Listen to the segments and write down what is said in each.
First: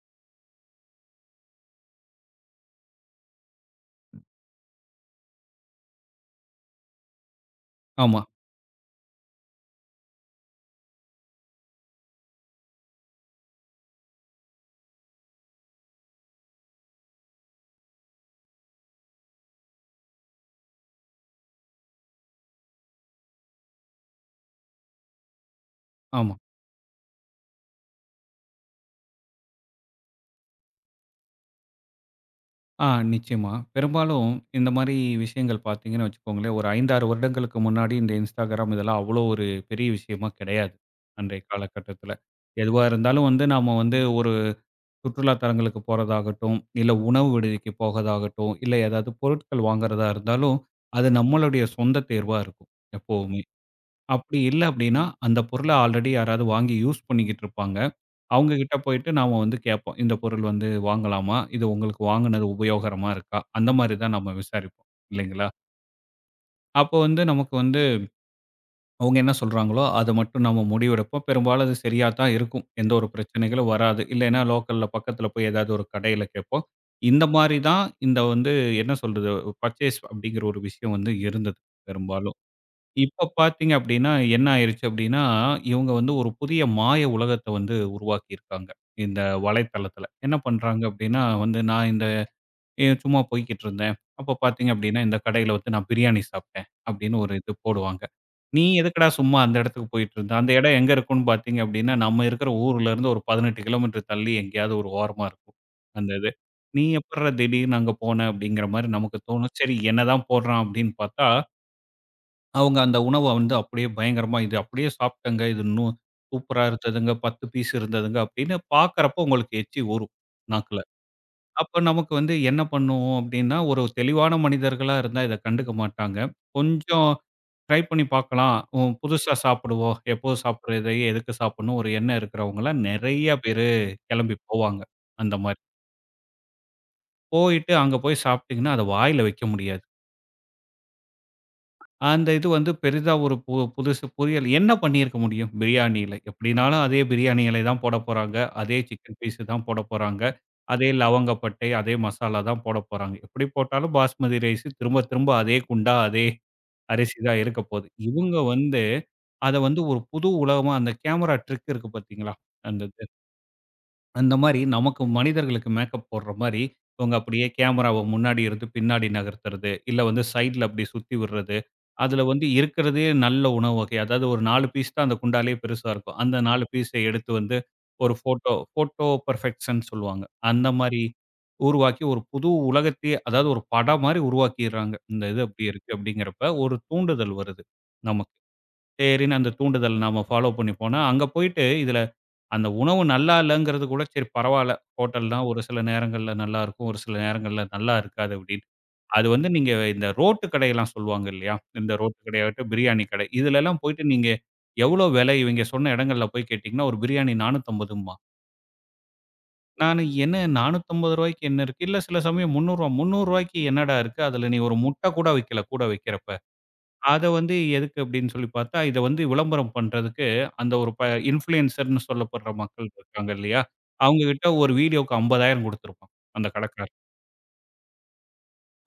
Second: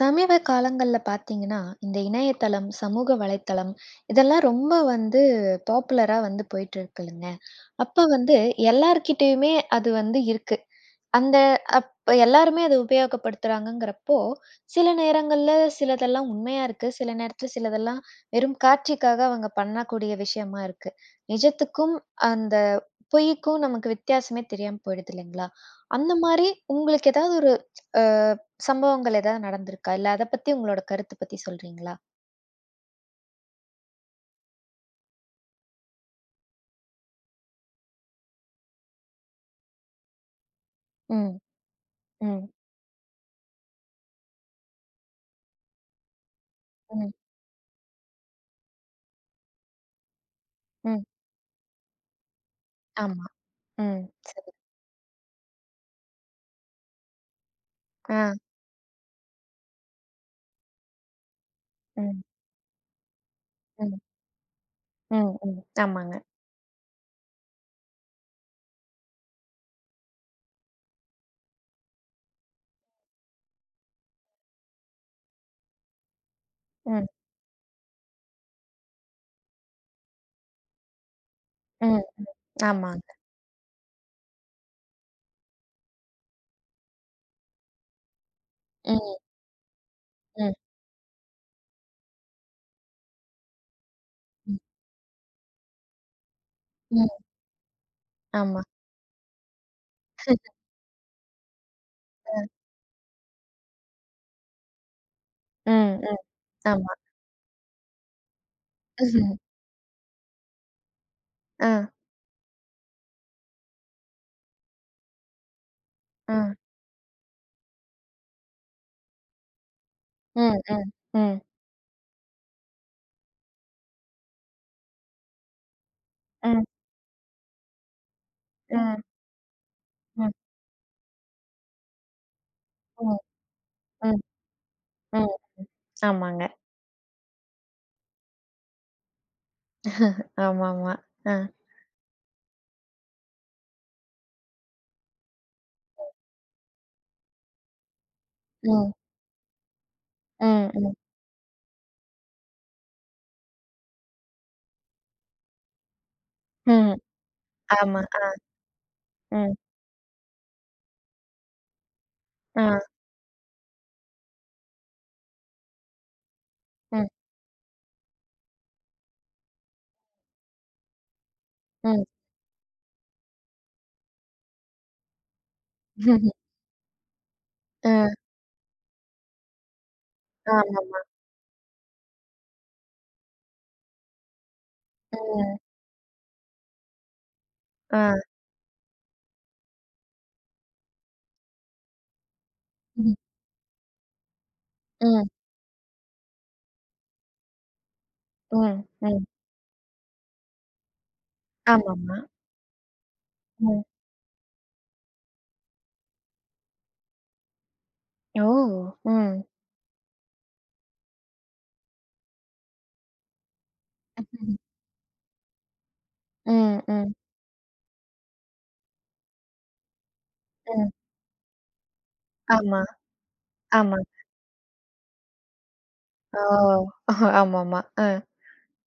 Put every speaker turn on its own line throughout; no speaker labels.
சமீப காலங்கள்ல பார்த்தீங்கன்னா, இந்த இணையதளம், சமூக வலைத்தளம் இதெல்லாம் ரொம்ப வந்து பாப்புலரா வந்து போயிட்டுருக்குல்லுங்க. அப்ப
ஆமா,
வந்து எல்லார்கிட்டயுமே அது வந்து இருக்கு. அந்த அப் எல்லாருமே அத உபயோகப்படுத்துறாங்கங்கிறப்போ, சில நேரங்கள்ல சிலதெல்லாம் உண்மையா இருக்கு. சில நேரத்துல சிலதெல்லாம் வெறும் காட்சிக்காக அவங்க பண்ணக்கூடிய விஷயமா இருக்கு. நிஜத்துக்கும் அந்த பொய்க்கும் நமக்கு வித்தியாசமே தெரியாம போயிடுது இல்லைங்களா? அந்த
ஆமா.
மாரி உங்களுக்கு ஏதாவது ஒரு அ சம்பவங்கள் ஏதாவது நடந்திருக்கா? இல்ல அத பத்தி உங்களோட கருத்து பத்தி சொல்றீங்களா?
ஆ நிச்சயமா. பெரும்பாலும் இந்த மாரி விஷயங்கள் பார்த்தீங்கன்னு வச்சுக்கோங்களேன், ஒரு 5, 6 வருடங்களுக்கு முன்னாடி இந்த Instagram இதெல்லாம் அவ்வளோ ஒரு பெரிய விஷயமா கிடையாது.
ம்,
அன்றைய காலகட்டத்தில.
ம்,
எதுவா இருந்தாலும் வந்து நாம வந்து ஒரு சுற்றுலா தலங்களுக்கு போறதாகட்டும், இல்ல
ம்,
உணவு விடுதிக்கு போகதாகட்டும், இல்ல ஏதாவது பொருட்கள் வாங்குறதா இருந்தாலும்,
ம்.
அது நம்மளுடைய சொந்த தேர்வா இருக்கும்
ஆமா.
எப்பவுமே.
ம்.
அப்படி
சரி.
இல்ல அப்படின்னா, அந்த பொருள ஆல்ரெடி யாராவது வாங்கி யூஸ் பண்ணிக்கிட்டு இருப்பாங்க.
ஆ.
அவங்க கிட்ட போயிட்டு நாம வந்து கேட்போம். இந்த பொருள் வந்து வாங்கலாமா? இது உங்களுக்கு
ம்,
வாங்குனது உபயோகரமா இருக்கா? அந்த மாரி
ம்,
தான் நம்ம விசாரிப்போம்
ம்,
இல்லைங்களா?
ம். ஆமாங்க.
அப்போ வந்து நமக்கு வந்து அவங்க என்ன சொல்றாங்களோ, அத மட்டும் நம்ம முடிவெடுப்போம். பெரும்பாலும் அது சரியா தான் இருக்கும். எந்த ஒரு பிரச்சனைகளும் வராது. இல்லைன்னா லோக்கல்ல பக்கத்துல போய் ஏதாவது ஒரு கடையில கேட்போம்.
ம்,
இந்த மாரி தான் இந்த வந்து என்ன சொல்றது பர்ச்சேஸ் அப்படிங்கிற ஒரு விஷயம் வந்து இருந்தது
ம்.
பெரும்பாலும்.
ஆமாங்க.
இப்ப பார்த்தீங்க அப்படின்னா, என்ன ஆயிருச்சு அப்படின்னா, இவங்க வந்து ஒரு புதிய மாய உலகத்த வந்து உருவாக்கியிருக்காங்க.
ம்,
இந்த வலைத்தளத்தில. என்ன
ம்,
பண்றாங்க அப்படின்னா, வந்து நான் இந்த ஏன் சும்மா போய்க்கிட்டு இருந்தேன். அப்ப
ம்,
பார்த்தீங்க அப்படின்னா, இந்த கடையில வந்து நான் பிரியாணி சாப்பிட்டேன்
ம்.
அப்படின்னு ஒரு இது போடுவாங்க. நீ
ஆமா.
எதுக்குடா சும்மா அந்த இடத்துக்கு போயிட்டு இருந்த? அந்த இடம் எங்க இருக்கும்னு பார்த்தீங்க அப்படின்னா, நம்ம
அ.
இருக்கிற ஊர்ல இருந்து ஒரு 18 கிலோமீட்டர் தள்ளி எங்கேயாவது ஒரு ஓரமா இருக்கும்.
ம்,
அந்த
ம்.
இது. நீ
ஆமா.
எப்புட்றா திடீர்னு அங்க போன அப்படிங்கிற மாரி நமக்கு தோணும். சரி என்னதான் போடுறான் அப்படின்னு பார்த்தா
அ,
அவங்க அந்த உணவ வந்து அப்படியே பயங்கரமா, "இது அப்படியே சாப்பிட்டேங்க. இது இன்னும்
அ.
சூப்பரா இருந்ததுங்க. 10 பீஸ் இருந்ததுங்க." அப்படின்னு பார்க்கறப்போ உங்களுக்கு எச்சி ஊறும்
ம்,
நாக்குல.
ம், ம்,
அப்ப நமக்கு வந்து என்ன பண்ணுவோம் அப்படின்னா, ஒரு தெளிவான மனிதர்களா இருந்தா இத கண்டுக்க மாட்டாங்க.
ம், ம், ம்,
கொஞ்சம் ட்ரை பண்ணி பார்க்கலாம். "ஓ புதுசா சாப்பிடுவோம்.
ம், ம்,
எப்போதும் சாப்பிடுறதையே எதுக்கு சாப்பிடணும்?" ஒரு எண்ணம் இருக்கிறவங்கலாம் நெறைய பேரு கிளம்பி போவாங்க,
ம்.
அந்த மாரி.
ஆமாங்க.
போயிட்டு அங்க போய் சாப்பிட்டீங்கன்னா, அத வாயில வைக்க முடியாது.
ஆமாமா. அ.
அந்த இது வந்து பெரிதா ஒரு புதுசு புரியல் என்ன பண்ணியிருக்க முடியும்? பிரியாணியில. எப்படினாலும் அதே பிரியாணி இலை தான் போடப் போறாங்க. அதே
ம்,
சிக்கன் பீஸு தான் போடப் போறாங்க.
ம்,
அதே
ம்,
லவங்க பட்டை, அதே மசாலா தான் போடப் போறாங்க. எப்படி போட்டாலும் பாஸ்மதி ரைஸு திரும்ப திரும்ப அதே குண்டா, அதே
ம்.
அரிசி தான் இருக்கப் போகுது.
ஆமா. ஆ.
இவங்க வந்து
ம்.
அத வந்து ஒரு புது உலகமா அந்த கேமரா ட்ரிக் இருக்கு பார்த்தீங்களா?
ஆ.
அந்த அந்த மாரி நமக்கு மனிதர்களுக்கு மேக்கப் போடுற மாரி,
ம்,
இவங்க அப்படியே கேமராவ முன்னாடி இருந்து பின்னாடி நகர்த்துறது, இல்ல வந்து சைட்ல அப்படி சுத்தி விடுறது.
ம்.
அதுல வந்து இருக்கிறதே நல்ல உணவு வகை. அதாவது ஒரு 4 பீஸ் தான் அந்த குண்டாலயே பெருசா இருக்கும். அந்த 4 பீஸ எடுத்து வந்து
அ.
ஒரு ஃபோட்டோ ஃபோட்டோ பெர்ஃபெக்ஷன்னு சொல்லுவாங்க. அந்த
ஆமா.
மாரி உருவாக்கி ஒரு புது உலகத்தையே அதாவது ஒரு படம் மாரி உருவாக்கிர்றாங்க. இந்த இது
ம்.
அப்படி இருக்கு அப்படிங்கிறப்ப ஒரு தூண்டுதல் வருது
ஆ.
நமக்கு. சரின்னு அந்த தூண்டுதல் நாம ஃபாலோ பண்ணி போனா, அங்க போயிட்டு இதுல அந்த உணவு
ம்.
நல்லா இல்லங்கிறது கூட சரி பரவால்ல.
ம்.
ஹோட்டல்னா ஒரு சில நேரங்கள்ல நல்லாருக்கும். ஒரு சில நேரங்கள்ல நல்லா இருக்காது அப்படின்னு.
ம். ம்.
அது வந்து நீங்க இந்த ரோட்டு கடையெல்லாம் சொல்லுவாங்க இல்லையா? இந்த ரோட்டு
ஆமாமா.
கடையாகட்டும், பிரியாணி கடை. இதுலலாம்
ம்.
போயிட்டு நீங்க எவ்வளோ விலை இவங்க சொன்ன இடங்கள்ல போய் கேட்டீங்கன்னா, ஒரு பிரியாணி 450
ஓ! ம்.
நானு என்ன ரூ. 450 என்ன இருக்கு? இல்ல சில சமயம் ரூ. 300 ரூ. 300 என்னடா இருக்கு? அதுல
ம்.
நீ ஒரு முட்டை கூட வைக்கல கூட வைக்கிறப்ப.
ம்.
அத வந்து எதுக்கு அப்படின்னு சொல்லி பார்த்தா, இத வந்து விளம்பரம் பண்றதுக்கு அந்த
ம்.
ஒரு ப இன்ஃப்ளூயன்சர்ன்னு சொல்லப்படுற
ஆமா,
மக்கள் இருக்காங்க இல்லையா?
ஆமா.
அவங்க கிட்ட ஒரு வீடியோக்கு 50,000 குடுத்திருப்பான், அந்த
ஓ!
கடைக்காரன்.
ஆமாமா. அ.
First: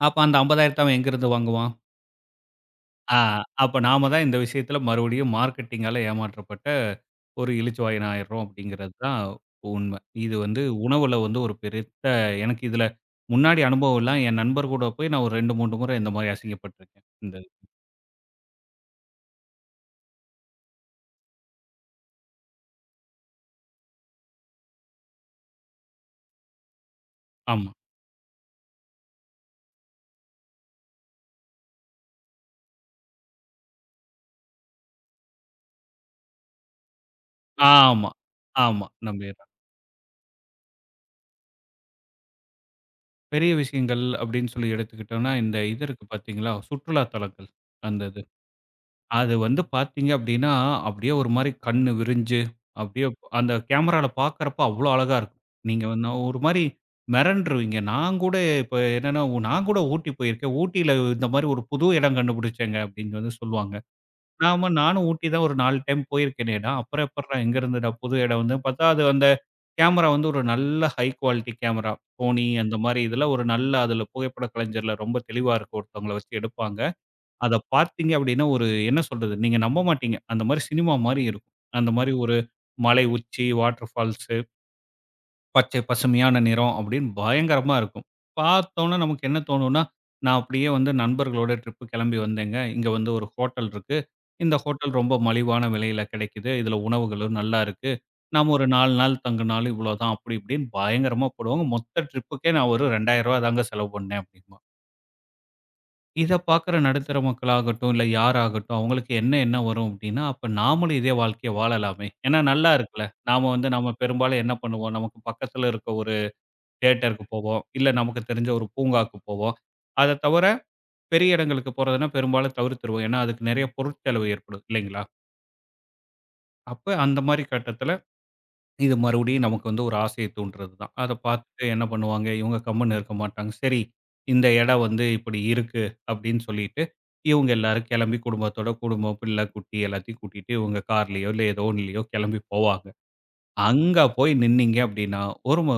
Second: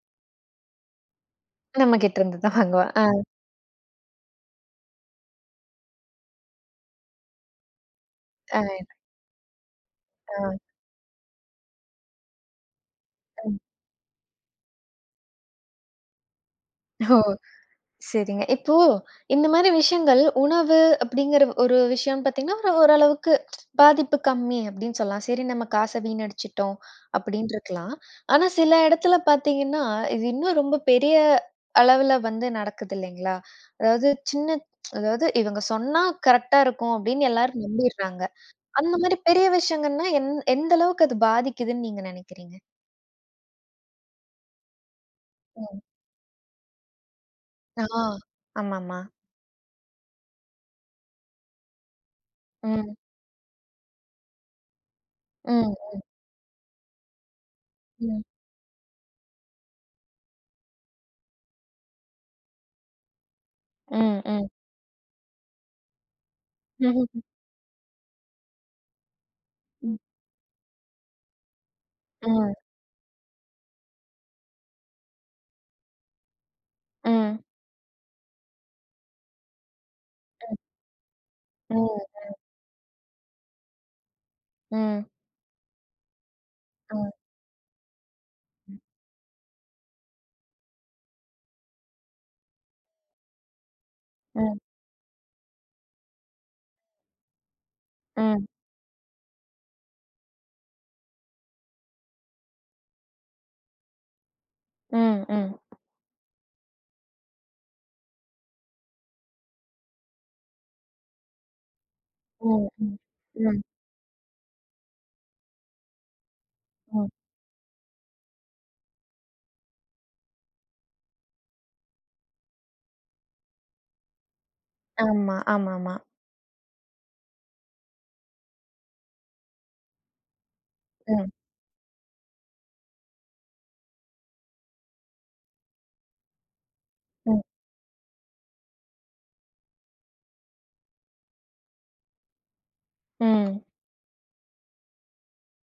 அப்ப அந்த 50,000த்த அவன் எங்கிருந்து வாங்குவான்?
நம்மகிட்ட இருந்து தான் வாங்குவா. ஆ.
ஆ அப்ப நாம தான் இந்த விஷயத்துல மறுபடியும் மார்க்கெட்டிங்கால ஏமாற்றப்பட்ட ஒரு இளிச்சவாயன் ஆயிடுறோம்
ஆ.
அப்படிங்கிறது தான் உண்மை. இது
ஆ.
வந்து உணவுல வந்து ஒரு பெருத்த எனக்கு இதுல
ம்.
முன்னாடி அனுபவம் இல்ல. என் நண்பர் கூட போய் நான் ஒரு 2, 3 முறை இந்த மாரி அசிங்கப்பட்டுருக்கேன்.
ஓ!
இந்த
சரிங்க. இப்போ இந்த மாரி விஷயங்கள் உணவு அப்படிங்கிற ஒரு விஷயம் பார்த்தீங்கன்னா, ஒரு ஓரளவுக்கு பாதிப்பு கம்மி அப்படின்னு சொல்லலாம். சரி நம்ம காச வீணடிச்சுட்டோம் அப்படின்னு
ஆமா,
இருக்கலாம். ஆனா சில இடத்துல பார்த்தீங்கன்னா, இது இன்னும் ரொம்ப பெரிய அளவுல வந்து நடக்குது இல்லைங்களா? அதாவது சின்ன அதாவது இவங்க சொன்னா கரெக்ட்டா இருக்கும் அப்படின்னு எல்லாரும்
ஆமா,
நம்பிடுறாங்க.
ஆமா.
அந்த மாரி
நம்ப
பெரிய விஷயங்கன்னா எந்த அளவுக்கு அது பாதிக்குதுன்னு நீங்க நினைக்கிறீங்க?
பெரிய விஷயங்கள் அப்படின்னு சொல்லி எடுத்துக்கிட்டோம்னா, இந்த
ம்.
இது இருக்கு பார்த்தீங்களா? சுற்றுலா தலங்கள்
ஆ.
அந்த இது.
ஆமாமா.
அது வந்து பார்த்தீங்க அப்படின்னா, அப்படியே ஒரு மாரி கண்ணு விரிஞ்சு,
ம்.
அப்படியே அந்த கேமரால பார்க்கறப்ப அவ்வளோ அழகா இருக்கும். நீங்க
ம்.
வந்து ஒரு மாரி மிரண்டுருவீங்க. நான்
ம்.
கூட இப்ப என்னன்னா, நான் கூட ஊட்டி போயிருக்கேன். ஊட்டியில இந்த மாரி ஒரு புது இடம் கண்டுபிடிச்சேங்க அப்படின்னு வந்து சொல்லுவாங்க.
ம். ம்.
நாம நானும் ஊட்டி தான் ஒரு 4 டைம் போயிருக்கேனேடா, அப்புறம்
ம்
எப்புட்றா எங்க இருந்துடா புது இடம் வந்து பார்த்தா, அது அந்த
ம்
கேமரா வந்து ஒரு நல்ல high quality camera. Sony
Ừm,
அந்த மாரி இதுல ஒரு நல்ல அதுல புகைப்படக் கலைஞர்ல ரொம்ப தெளிவா இருக்கும். ஒருத்தவங்கள வச்சு எடுப்பாங்க.
ừm,
அத பார்த்தீங்க அப்டின்னா, ஒரு என்ன சொல்றது? நீங்க நம்ப மாட்டீங்க. அந்த மாரி சினிமா மாரி இருக்கும். அந்த
ừm,
மாரி ஒரு மலை உச்சி, வாட்டர் ஃபால்ஸ்
ம், ம்,
பச்சை பசுமையான நிறம் அப்படின்னு
ம்,
பயங்கரமா இருக்கும். பார்த்தோன்ன நமக்கு என்ன தோணும்னா, நான் அப்படியே வந்து நண்பர்களோட ட்ரிப் கிளம்பி வந்தேங்க. இங்க வந்து ஒரு ஹோட்டல் இருக்கு. இந்த
ம்,
ஹோட்டல் ரொம்ப மலிவான விலையில கிடைக்குது. இதுல உணவுகளும் நல்லா இருக்கு.
ம்,
நாம ஒரு 4 நாள் தங்குனாலும் இவ்வளோதான் அப்படி இப்படின்னு பயங்கரமா போடுவாங்க. மொத்த ட்ரிப்புக்கே நான் ஒரு ரூ. 2000 தாங்க செலவு பண்ணேன் அப்படிம்பான்.
ம், ம், ம்,
இத பார்க்குற நடுத்தர மக்களாகட்டும், இல்ல யாராகட்டும் அவங்களுக்கு என்ன எண்ண வரும் அப்படின்னா, அப்ப நாமளும் இதே வாழ்க்கைய வாழலாமே. ஏன்னா
ம்,
நல்லா இருக்குல்ல. நாம
ம்,
வந்து நாம பெரும்பாலும் என்ன பண்ணுவோம், நமக்கு பக்கத்துல இருக்க
ம்.
தியேட்டருக்கு போவோம். இல்ல நமக்கு தெரிஞ்ச ஒரு பூங்காக்கு போவோம். அத தவிர பெரிய இடங்களுக்கு போறதுன்னா பெரும்பாலும் தவிர்த்துருவோம். ஏன்னா, அதுக்கு நெறைய பொருட்செலவு ஏற்படும் இல்லைங்களா?
ஆமா, ஆமாமா.
அப்ப அந்த மாரி கட்டத்துல இது மறுபடியும் நமக்கு வந்து ஒரு ஆசைய தூண்டுறது தான். அத
ம்,
பார்த்துட்டு என்ன பண்ணுவாங்க, இவங்க கம்முன்னு இருக்க மாட்டாங்க. சரி இந்த இடம் வந்து இப்படி இருக்கு அப்படின்னு சொல்லிட்டு,
ம்,
இவங்க எல்லாரும் கிளம்பி குடும்பத்தோட குடும்பம், பிள்ளை, குட்டி எல்லாத்தையும் கூட்டிட்டு இவங்க கார்லயோ, இல்ல ஏதோ ஒண்ணுலயோ கிளம்பி போவாங்க.
ம்,
அங்க போய் நின்னீங்க அப்படின்னா, ஒரு ம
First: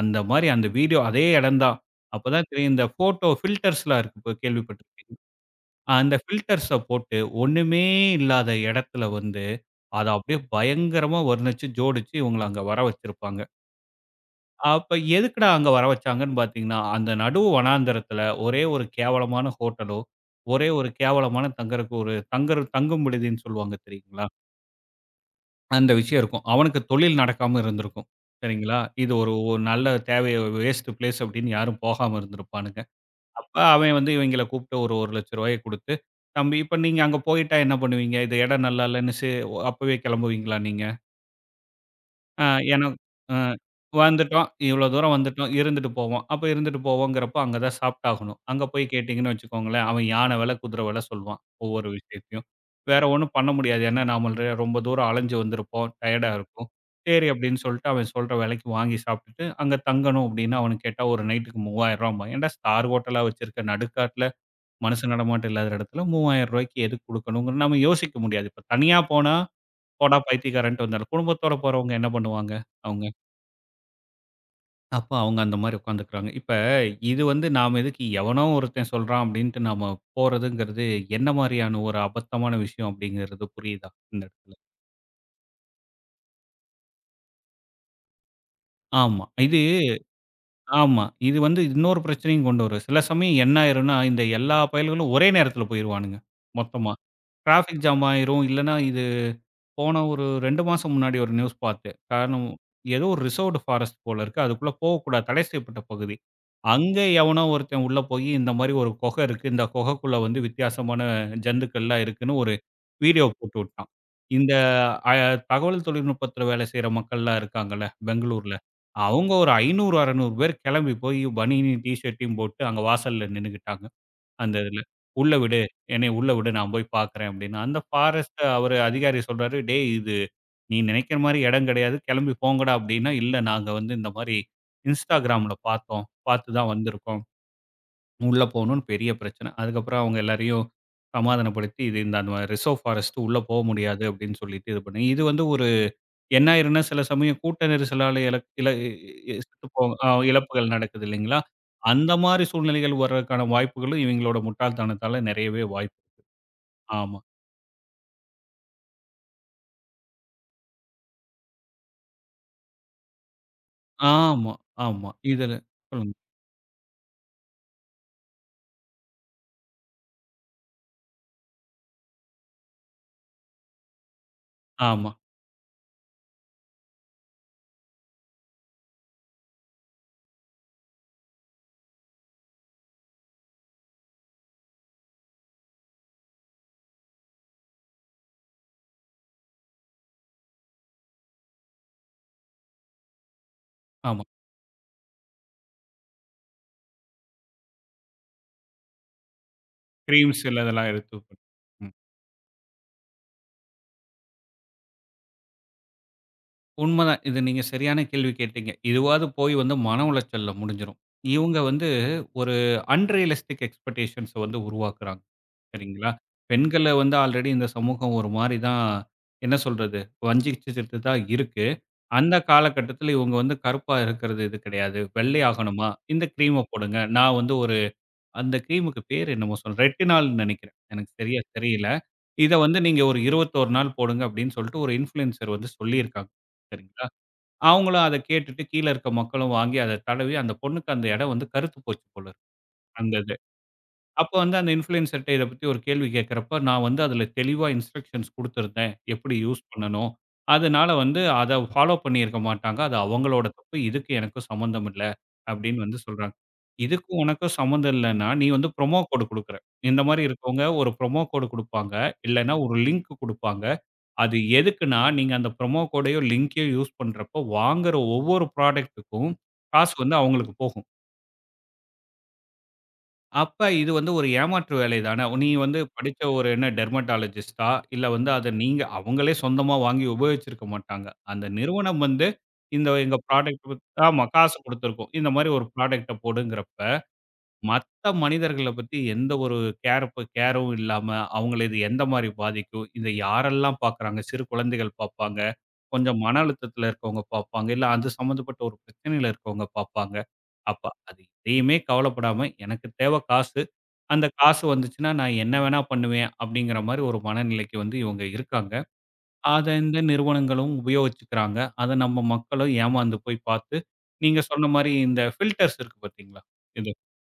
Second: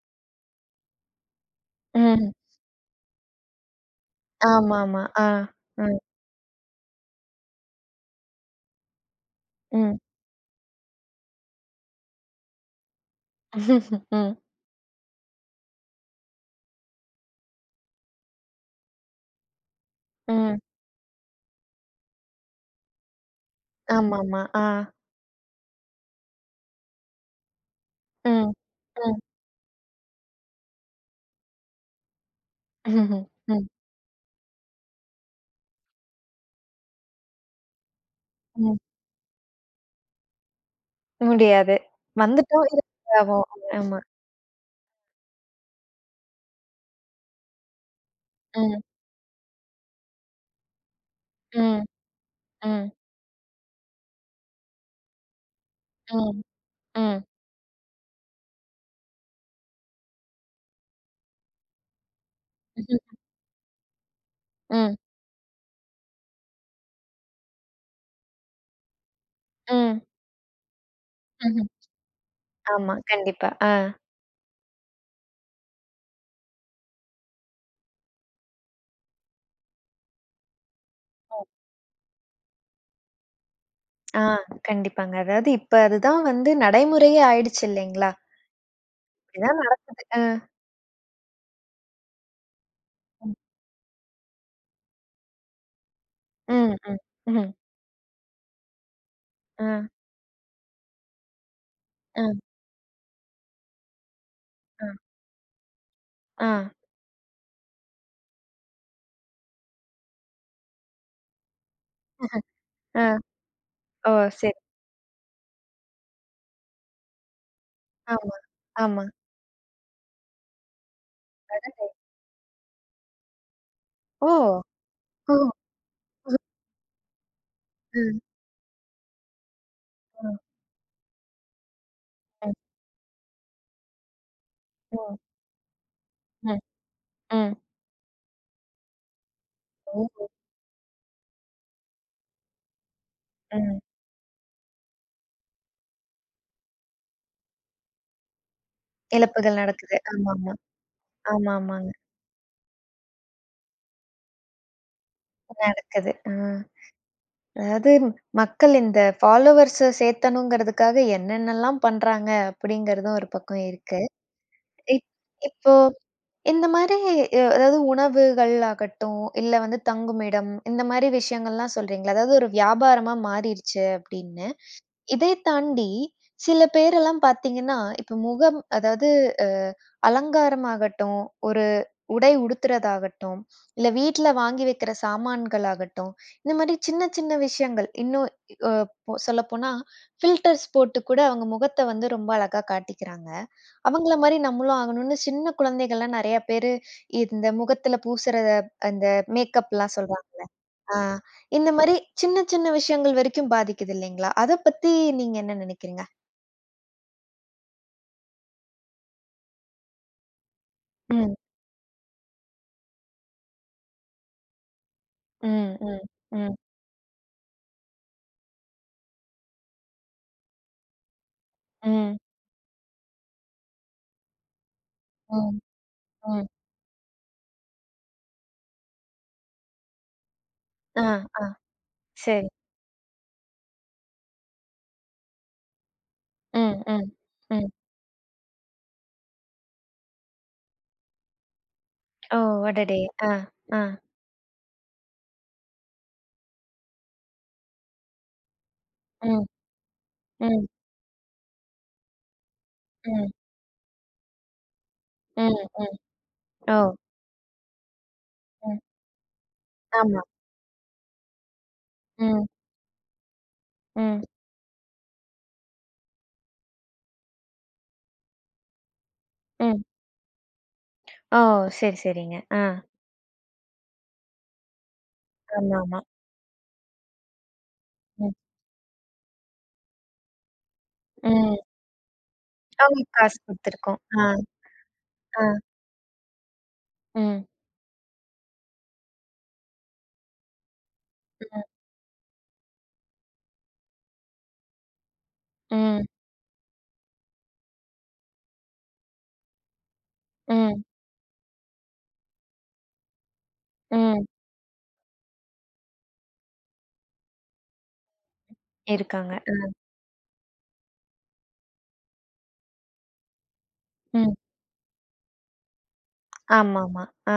அந்த மாரி அந்த வீடியோ அதே இடம் தான்.
ம்.
அப்பதான் தெரியும் இந்த ஃபோட்டோ ஃபில்டர்ஸ்லாம் இருக்கு இப்ப
ஆமாமா.
கேள்விப்பட்டிருப்பீங்க.
ஆ, ம்,
அந்த ஃபில்டர்ஸ போட்டு ஒண்ணுமே இல்லாத இடத்துல வந்து,
ம்,
அத அப்படியே பயங்கரமா வர்ணிச்சு, ஜோடிச்சு இவங்கள அங்க வர வச்சிருப்பாங்க.
ம்,
அப்ப எதுக்குடா அங்க வர வச்சாங்கன்னு பார்த்தீங்கன்னா, அந்த நடு வனாந்தரத்துல ஒரே ஒரு கேவலமான ஹோட்டலோ,
ம்.
ஒரே ஒரு கேவலமான தங்கறக்கு ஒரு தங்கற தங்கும் விடுதின்னு சொல்லுவாங்க தெரியுங்களா?
ஆமாமா. ஆ,
அந்த விஷயம் இருக்கும். அவனுக்கு தொழில் நடக்காம இருந்திருக்கும்.
ம்,
சரிங்களா? இது
ம்,
ஒரு ஒரு நல்ல தேவைய வேஸ்ட் பிளேஸ் அப்படின்னு யாரும் போகாம இருந்திருப்பானுங்க. அப்ப
ம்,
அவன் வந்து இவைங்கள கூப்பிட்டு ஒரு ரூ. 1,00,000 குடுத்து, "தம்பி இப்ப நீங்க அங்க போயிட்டா என்ன பண்ணுவீங்க? இது இடம்
ம்.
நல்லா இல்லன்னு" அப்பவே கிளம்புவீங்களா நீங்க?
முடியாது.
ஆ
வந்துட்டோம். இது
ஏன்னா அ
ஆகும். ஆமா.
வந்துட்டோம். இவ்வளோ தூரம் வந்துட்டோம். இருந்துட்டு போவோம். அப்ப இருந்துட்டு போவோங்கிறப்போ அங்க தான் சாப்பிட்டாகணும். அங்க
ம்,
போய் கேட்டீங்கன்னு வச்சுக்கோங்களேன், அவன் யானை விலை, குதிரை விலை சொல்வான்.
ம்,
ஒவ்வொரு விஷயத்தையும்.
ம்,
வேற ஒண்ணும் பண்ண முடியாது. ஏன்னா நாம ரொம்ப தூரம் அலைஞ்சு வந்திருப்போம்.
ம்,
டயர்டா
ம்,
இருக்கும்.
ம்,
சரி அப்படின்னு சொல்லிட்டு அவன் சொல்ற விலைக்கு வாங்கி சாப்பிட்டுட்டு, அங்க தங்கணும் அப்படின்னு அவன கேட்டா ஒரு நைட்டுக்கு ரூ. 3000 ஏன்டா ஸ்டார் ஹோட்டலா வச்சிருக்க நடுக்காட்டுல, மனுஷ நடமாட்டம் இல்லாத இடத்துல ரூ. 3000க்கு எதுக்கு குடுக்கணும்னு நம்ம யோசிக்க முடியாது. இப்ப தனியா போனா
ம்,
போடா பைத்தியக்காரன்ட்டு வந்தாலும், குடும்பத்தோட
ம்ஹ்ம்.
போறவங்க என்ன பண்ணுவாங்க
ஆமா,
அவங்க?
கண்டிப்பா. ஆ.
அப்ப அவங்க அந்த மாரி உட்காந்துக்கிறாங்க. இப்ப இது வந்து நாம எதுக்கு எவனோ ஒருத்தன் சொல்றான் அப்டின்ட்டு நாம போறதுங்கிறது என்ன மாரியான ஒரு அபத்தமான விஷயம் அப்டிங்கிறது புரியுதா இந்த
ஆ,
இடத்துல?
கண்டிப்பாங்க. அதாவது இப்ப அதுதான் வந்து நடைமுறையே ஆயிடுச்சு இல்லைங்களா?
ஆமா.
இப்படிதான்
இது
நடக்குது. அ.
ஆமா. இது வந்து இன்னொரு பிரச்சனையும் கொண்டு வரும். சில
ம்.
சமயம் என்ன ஆயிரும்னா, இந்த எல்லா பயல்களும் ஒரே நேரத்துல போயிருவானுங்க
ம்.
மொத்தமா.
ம்.
டிராஃபிக் ஜாம் ஆயிரும். இல்லன்னா இது
அ.
போன ஒரு 2 மாசம் முன்னாடி ஒரு நியூஸ் பார்த்தேன்.
அ.
காரணம் ஏதோ ஒரு ரிசர்வ்டு ஃபாரஸ்ட் போல இருக்கு. அதுக்குள்ள
அ.
போகக்கூடாது. தடை செய்யப்பட்ட பகுதி.
அ.
அங்க எவனோ ஒருத்தன் உள்ள போயி இந்த மாரி ஒரு குகை இருக்கு. இந்த குகைக்குள்ள வந்து வித்தியாசமான ஜந்துக்கள்லாம் இருக்குன்னு ஒரு
அ.
வீடியோ போட்டு விட்டான்.
ஓ! சரி.
இந்த அ தகவல் தொழில்நுட்பத்தில வேலை செய்ற மக்கள்லாம் இருக்காங்கல்ல,
ஆமா.
பெங்களூர்ல.
ஆமா.
அவங்க ஒரு 500, 600 பேர் கிளம்பி போய் பனியனையும்,
அடடே!
டீ ஷர்ட்டையும் போட்டு அங்க வாசல்ல நின்னுகிட்டாங்க. அந்த
ஓ!
இதுல. "உள்ள
ஓ!
விடு. என்னைய உள்ள
ஓ,
விடு. நான் போய் பார்க்குறேன்" அப்படின்னு. அந்த
ம்.
ஃபாரஸ்ட் அவரு அதிகாரி சொல்றாரு, "டேய் இது
ம்.
நீ நினைக்கிற மாரி இடம் கிடையாது. கிளம்பி
ம்.
போங்கடா" அப்படின்னா, "இல்ல நாங்க வந்து இந்த மாரி
ம்.
Instagramல பார்த்தோம். பார்த்து
ம்.
தான் வந்திருக்கோம்.
ம்.
உள்ள போகணும்னு" பெரிய பிரச்சனை. அதுக்கப்புறம்
ஓ!
அவங்க எல்லாரையும் சமாதானப்படுத்தி, "இது இந்த அந்த ரிசர்வ் ஃபாரஸ்ட் உள்ள போ
ம்.
முடியாது" அப்படின்னு சொல்லிட்டு இது பண்ணி இது வந்து ஒரு என்ன ஆயிரும்னா, சில சமயம் கூட்ட நெரிசலால இல இல
இழப்புகள்
செத்துப்போம்
நடக்குது. ஆமாமா.
இழப்புகள் நடக்குது இல்லைங்களா?
ஆமாமாங்க.
அந்த மாரி சூழ்நிலைகள் வர்றதுக்கான வாய்ப்புகளும் இவங்களோட முட்டாள்தனத்தால நெறையவே வாய்ப்பு.
நடக்குது. அ.
ஆமா,
அதாவது மக்கள் இந்த ஃபாலோவர்ஸ சேத்தணுங்கிறதுக்காக என்னென்னலாம் பண்றாங்க அப்படிங்கிறதும் ஒரு பக்கம் இருக்கு.
ஆமா,
இப்
ஆமா. இதுல
இப்போ
சொல்லுங்க.
இந்த மாரி அதாவது உணவுகள் ஆகட்டும், இல்ல வந்து தங்குமிடம், இந்த மாரி விஷயங்கள்லாம் சொல்றீங்கல்ல, அதாவது ஒரு வியாபாரமா மாறிருச்சு அப்படின்னு.
ஆமா,
இதை தாண்டி சில பேரெல்லாம் பார்த்தீங்கன்னா, இப்ப முகம் அதாவது அ அலங்காரமாகட்டும், ஒரு உடை உடுத்துறதாகட்டும், இல்ல வீட்ல வாங்கி வைக்கிற சாமான்கள் ஆகட்டும், இந்த மாரி சின்ன சின்ன விஷயங்கள் இன்னும் அ போ சொல்லப்போனா ஃபில்டர்ஸ் போட்டு கூட அவங்க முகத்த வந்து ரொம்ப அழகா காட்டிக்கிறாங்க. அவங்கள
ஆமா.
மாரி நம்மளும் ஆகணும்னு சின்ன குழந்தைகள்லாம் நெறைய பேரு இந்த முகத்துல பூசுற அந்த மேக்கப்லாம் சொல்றாங்க.
கிரீம்ஸ் சில இதெல்லாம்
ஆ
எடுத்து பண்
இந்த
ம்.
மாரி சின்ன சின்ன விஷயங்கள் வரைக்கும் பாதிக்குது இல்லைங்களா? அத பத்தி நீங்க என்ன நெனைக்கிறீங்க?
உண்மதான். இது நீங்க சரியான கேள்வி கேட்டீங்க. இதுவாவது போய் வந்து மன உளைச்சல்ல முடிஞ்சிரும்.
ம்,
இவங்க வந்து ஒரு அன்ரியலிஸ்டிக் எக்ஸ்பெக்டேஷன்ஸ வந்து உருவாக்குறாங்க.
ம், ம்,
சரிங்களா?
ம்,
பெண்கள வந்து ஆல்ரெடி இந்த சமூகம் ஒரு மாரி தான் என்ன சொல்றது? வஞ்சிச்சுட்டு தான் இருக்கு.
ம்,
அந்த காலகட்டத்தில இவங்க வந்து கருப்பா இருக்கிறது இது கிடையாது. வெள்ளை
ம்,
ஆகணுமா? இந்த
ம்.
கிரீம போடுங்க. நான் வந்து ஒரு அந்த கிரீமுக்கு பேர் என்னமோ சொல் ரெட்டினால்ன்னு நெனைக்கிறேன்.
ஆ,
எனக்கு சரியா
ஆ.
தெரியல.
சரி.
இத வந்து நீங்க ஒரு 21 நாள் போடுங்க அப்படின்னு சொல்லிட்டு ஒரு இன்ஃப்ளூயன்சர் வந்து சொல்லியிருக்காங்க.
ம்,
சரிங்களா?
ம், ம்.
அவங்களும் அத கேட்டுட்டு கீழ இருக்க மக்களும் வாங்கி அத தடவி அந்த பொண்ணுக்கு அந்த இடம் வந்து கருத்து போச்சு போல
ஓ!
இருக்கு.
அடடே!
அந்த
ஆ, ஆ.
அப்ப வந்து அந்த இன்ஃப்ளூயன்சர்ட்ட இத பத்தி ஒரு கேள்வி கேட்கிறப்ப, நான் வந்து அதுல தெளிவா இன்ஸ்ட்ரக்ஷன்ஸ் குடுத்திருந்தேன். எப்படி
ம்,
யூஸ் பண்ணணும்?
ம்,
அதனால வந்து அத ஃபாலோ பண்ணியிருக்க மாட்டாங்க. அது
ம்,
அவங்களோட தப்பு. இதுக்கு எனக்கும் சம்மந்தம் இல்ல.
ம்,
அப்படின்னு
ம்.
வந்து சொல்றாங்க.
ஓ!
இதுக்கும் உனக்கும் சம்மந்தம் இல்லன்னா, நீ வந்து
ம்.
ப்ரொமோ கோடு குடுக்குற. இந்த
ஆமா.
மாரி இருக்கவங்க ஒரு ப்ரொமோ கோடு குடுப்பாங்க.
ம்,
இல்லன்னா ஒரு லிங்க் குடுப்பாங்க.
ம்,
அது எதுக்குன்னா, நீங்க அந்த ப்ரொமோ கோடையோ, லிங்கையோ யூஸ் பண்றப்போ, வாங்குற ஒவ்வொரு ப்ராடக்ட்டுக்கும்
ம்.
காசு வந்து அவங்களுக்கு போகும்.
ஓ! சரி, சரிங்க. ஆ.
அப்ப இது வந்து ஒரு ஏமாற்று வேலை தானே! நீ வந்து
ஆமாமா.
படிச்ச ஒரு என்ன டெர்மடாலஜிஸ்ட்டா? இல்ல வந்து
ம்,
அத நீங்க அவங்களே சொந்தமா வாங்கி உபயோகிச்சிருக்க மாட்டாங்க. அந்த
ம்.
நிறுவனம் வந்து இந்த எங்க
அவங்களுக்கு காசு
ப்ராடக்ட்
குடுத்துருக்கோம். ஆ,
ஆமா காசு குடுத்துருக்கும். இந்த
ஆ.
மாரி ஒரு ப்ராடக்ட்ட போடுங்கிறப்ப,
ம்.
மத்த மனிதர்கள பத்தி எந்த ஒரு கேர் ப கேரும் இல்லாம, அவங்கள
ம்.
இது எந்த மாரி பாதிக்கும்? இத யாரெல்லாம் பார்க்குறாங்க? சிறு குழந்தைகள் பார்ப்பாங்க.
ம்.
கொஞ்சம் மன அழுத்தத்தில இருக்கவங்க பார்ப்பாங்க. இல்ல அது சம்மந்தப்பட்ட ஒரு பிரச்சனையில இருக்கவங்க பார்ப்பாங்க. அப்ப
ம்.
அது எதையுமே கவலைப்படாம எனக்கு தேவை காசு.
ம்.
அந்த காசு வந்துச்சுன்னா நான் என்ன வேணா பண்ணுவேன் அப்படிங்கிற மாரி ஒரு மனநிலைக்கு வந்து இவங்க இருக்காங்க.
இருக்காங்க.
அத
ஆ.
இந்த நிறுவனங்களும் உபயோகிச்சுக்கிறாங்க. அத நம்ம மக்களும் ஏமாந்து போய் பார்த்து,
ம்.
நீங்க சொன்ன மாரி இந்த ஃபில்டர்ஸ் இருக்கு பார்த்தீங்களா? இது
ஆமாமா. ஆ.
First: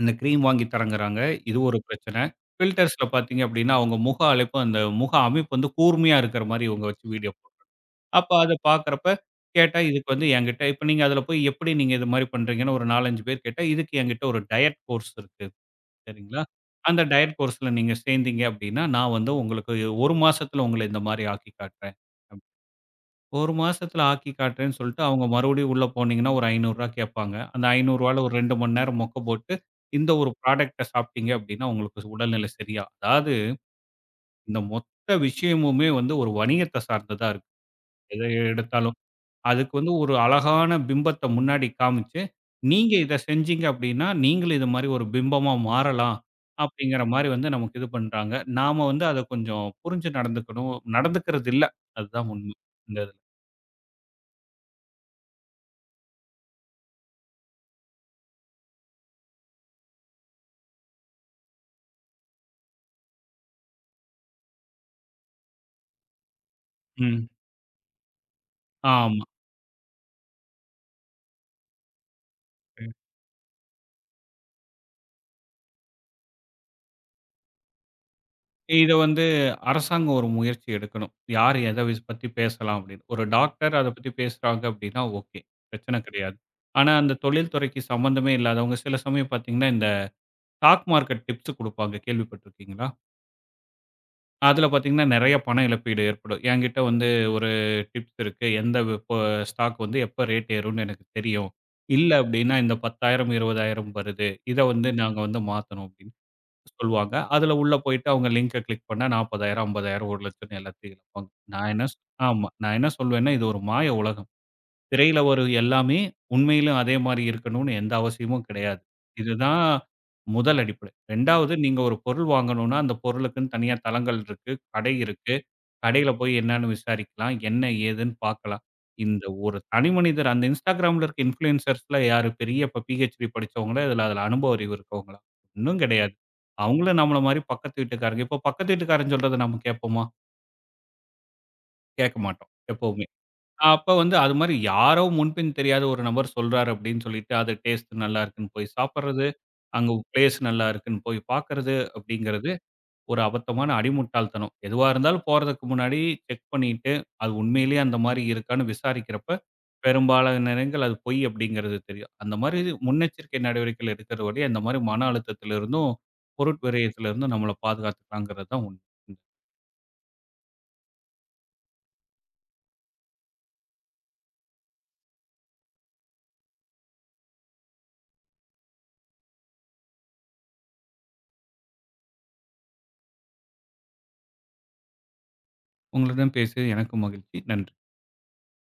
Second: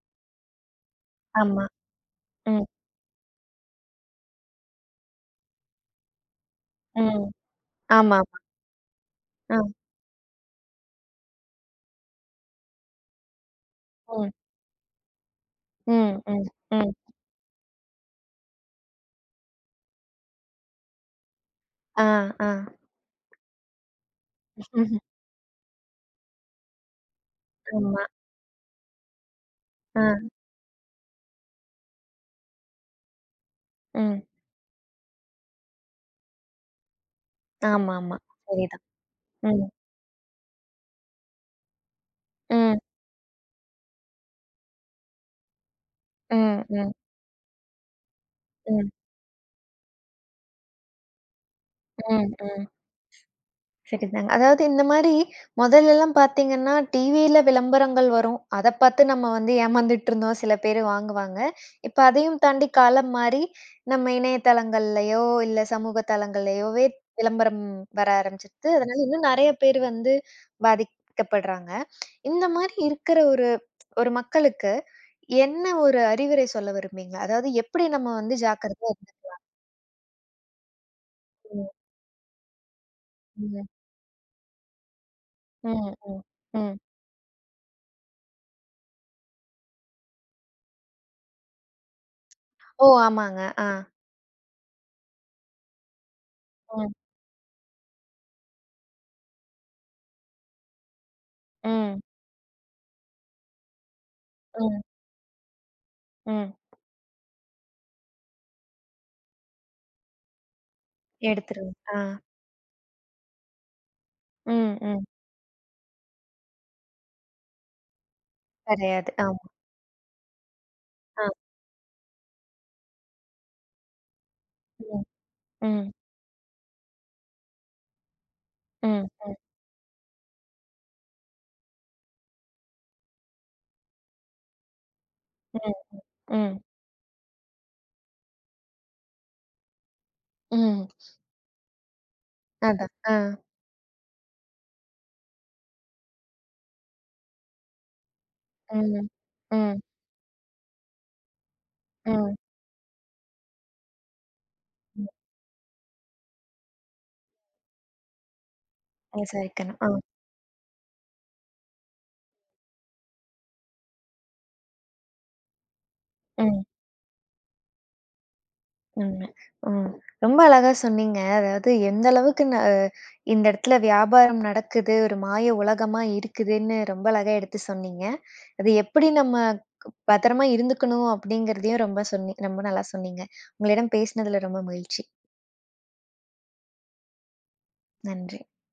இந்த கிரீம் வாங்கி தரங்குறாங்க. இது
ஆமா.
ஒரு பிரச்சனை.
ம்.
ஃபில்டர்ஸ்ல பார்த்தீங்க அப்படின்னா, அவங்க முக அழைப்பு அந்த முக அமைப்பு வந்து கூர்மையா இருக்கிற மாரி இவங்க வச்சு
ம்.
வீடியோ அப்ப
ஆமாமா.
அத பார்க்குறப்ப,
ஆ.
கேட்டா இதுக்கு வந்து என்கிட்ட இப்ப நீங்க அதுல போய் எப்படி நீங்க இது மாரி பண்றீங்கன்னு ஒரு 4, 5 பேர் கேட்டா, இதுக்கு என்கிட்ட
ம்.
ஒரு டயட் கோர்ஸ் இருக்கு.
ம்.
சரிங்களா?
ம். ம்.
அந்த டயட் கோர்ஸ்ல நீங்க சேர்ந்தீங்க அப்படின்னா, நான் வந்து உங்களுக்கு 1 மாசத்துல உங்கள இந்த மாரி ஆக்கி காட்டுறேன்.
ஆ,
அப்
ஆ.
1 மாசத்துல ஆக்கி காட்டுறேன்னு சொல்லிட்டு, அவங்க மறுபடியும் உள்ள போனீங்கன்னா ஒரு ரூ. 500 கேட்பாங்க. அந்த ரூ. 500
ஆமா.
ஒரு 2 மணி நேரம் மொக்க போட்டு,
ஆ.
இந்த ஒரு ப்ராடக்ட்ட சாப்பிட்டீங்க அப்படின்னா, உங்களுக்கு உடல்நிலை சரியா அதாவது
ம்.
இந்த மொத்த விஷயமுமே வந்து ஒரு வணிகத்த சார்ந்ததா இருக்கு.
ஆமாமா.
எத
சரிதான்.
எடுத்தாலும்.
ம்.
அதுக்கு வந்து ஒரு அழகான பிம்பத்த முன்னாடி காமிச்சு,
ம்.
நீங்க இத செஞ்சீங்க அப்டின்னா, நீங்களும் இது மாரி ஒரு பிம்பமா மாறலாம்.
ம். ம்.
அப்டிங்கிற மாரி வந்து நமக்கு இது பண்றாங்க. நாம
ம்.
வந்து அத கொஞ்சம் புரிஞ்சு நடந்துக்கணும். நடந்துக்கிறது இல்ல.
ம்.
அதுதான் உண்மை.
ம்.
இந்த இதுல.
சரிதாங்க. அதாவது இந்த மாரி மொதல்லலாம் பார்த்தீங்கன்னா, டிவியில விளம்பரங்கள் வரும். அத பார்த்து நம்ம வந்து ஏமாந்துட்டுருந்தோம். சில பேரு வாங்குவாங்க. இப்ப அதையும் தாண்டி காலம் மாறி, நம்ம இணையதளங்கள்லயோ, இல்ல சமூக தளங்கள்லயோவே
ம்.
விளம்பரம் வர ஆரம்பிச்சிருது. அதனால
ஆமா.
இன்னும் நெறைய பேர் வந்து பாதிக்கப்படுறாங்க. இந்த மாரி
ம்.
இருக்கிற ஒரு ஒரு மக்களுக்கு என்ன ஒரு அறிவுரை சொல்ல விரும்பீங்க? அதாவது எப்படி நம்ம வந்து
இத
ஜாக்கிரதையா
வந்து
இருந்துக்கணும்?
அரசாங்கம் ஒரு முயற்சி எடுக்கணும். யார்
ம்.
எத பத்தி பேசலாம் அப்டின்னு. ஒரு
ம்.
டாக்டர் அத பத்தி பேசுறாங்க அப்டின்னா ஓகே.
ம்.
பிரச்சன
ம்.
கிடையாது.
ம்.
ஆனா அந்த தொழில்துறைக்கு சம்மந்தமே இல்லாதவங்க சில சமயம் பார்த்தீங்கன்னா, இந்த ஸ்டாக் மார்க்கெட் டிப்ஸ் குடுப்பாங்க.
ஓ!
கேள்விப்பட்டுருக்கீங்களா?
ஆமாங்க. ஆ.
அதில பார்த்தீங்கன்னா, நெறைய பண இழப்பீடு ஏற்படும். என்கிட்ட
ம்.
வந்து ஒரு டிப்ஸ் இருக்கு. எந்த இப்போ ஸ்டாக் வந்து எப்ப ரேட் ஏறும்னு எனக்கு தெரியும்.
ம்.
இல்ல அப்டின்னா, இந்த 10,000 20,000 வருது. இத
ம்.
வந்து நாங்க வந்து மாத்தணும் அப்டின்னு
ம்.
சொல்லுவாங்க. அதில உள்ள போயிட்டு அவங்க லிங்க கிளிக் பண்ணா 40,000 50,000 1,00,000ன்னு எல்லாத்தையும் இழப்பாங்க. நான்
எடுத்துருவேன்.
என்ன
ஆ.
ஆமா. நான் என்ன சொல்வேன்னா, இது ஒரு மாய உலகம்.
ம், ம்.
திரையில வரும் எல்லாமே உண்மையிலும் அதே மாரி இருக்கணும்னு எந்த அவசியமும் கிடையாது.
கிடையாது. ஆமா.
இதுதான் முதல் அடிப்படை.
ஆ.
2வது நீங்க ஒரு பொருள் வாங்கணும்னா, அந்த பொருளுக்குன்னு தனியா தளங்கள் இருக்கு, கடை
ம்,
இருக்கு.
ம்,
கடையில போய் என்னன்னு விசாரிக்கலாம். என்ன ஏதுன்னு பார்க்கலாம்.
ம்,
இந்த
ம்,
ஒரு தனி மனிதர் அந்த Instagramல இருக்க இன்ஃப்ளூயன்சர்ஸ்லாம் யாரு? பெரிய இப்ப பிஹெச்டி படிச்சவங்களா? இல்ல அதுல அனுபவ அறிவு இருக்கவங்களா?
ம்,
ஒண்ணும் கிடையாது.
ம், ம்,
அவங்களும் நம்மள மாரி பக்கத்து வீட்டுக்காரங்க. இப்போ பக்கத்து வீட்டுக்காரன் சொல்றத நம்ம கேட்போமா?
ம்.
கேட்க மாட்டோம்
அதான்.
எப்பவுமே.
ஆ.
அப்ப வந்து அது மாரி யாரோ முன்பின் தெரியாத ஒரு நபர் சொல்றாரு அப்படின்னு சொல்லிட்டு, அது டேஸ்ட் நல்லா இருக்குன்னு போய்
ம்,
சாப்பிடுறது,
ம்,
அங்க பிளேஸ் நல்லா இருக்குன்னு போய் பார்க்கறது
ம்,
அப்படிங்கிறது ஒரு அபத்தமான அடிமுட்டாள்தனம். எதுவா
ம்.
இருந்தாலும் போறதுக்கு முன்னாடி செக் பண்ணிட்டு, அது உண்மையிலேயே அந்த மாரி இருக்கான்னு விசாரிக்கிறப்ப,
விசாரிக்கணும். ஆ.
பெரும்பாலான நேரங்கள் அது பொய் அப்படிங்கிறது தெரியும். அந்த மாரி முன்னெச்சரிக்கை நடவடிக்கைகள் எடுக்கிற வழியா இந்த மாரி மன அழுத்தத்திலிருந்தும், பொருட்
ம்.
விரயத்திலிருந்தும் நம்மள பாதுகாத்துக்கலாங்கிறது தான் உண்மை.
உண்மை. ம். ரொம்ப அழகா சொன்னீங்க. அதாவது எந்த அளவுக்கு இந்த இடத்துல வியாபாரம் நடக்குது, ஒரு மாய உலகமா இருக்குதுன்னு ரொம்ப அழகா எடுத்து சொன்னீங்க. அது எப்படி நம்ம பத்திரமா இருந்துக்கணும் அப்படிங்கிறதையும் ரொம்ப ரொம்ப நல்லா சொன்னீங்க. உங்களிடம் பேசினதுல ரொம்ப மகிழ்ச்சி.
உங்களுடன் பேசியது எனக்கும் மகிழ்ச்சி. நன்றி.
நன்றி.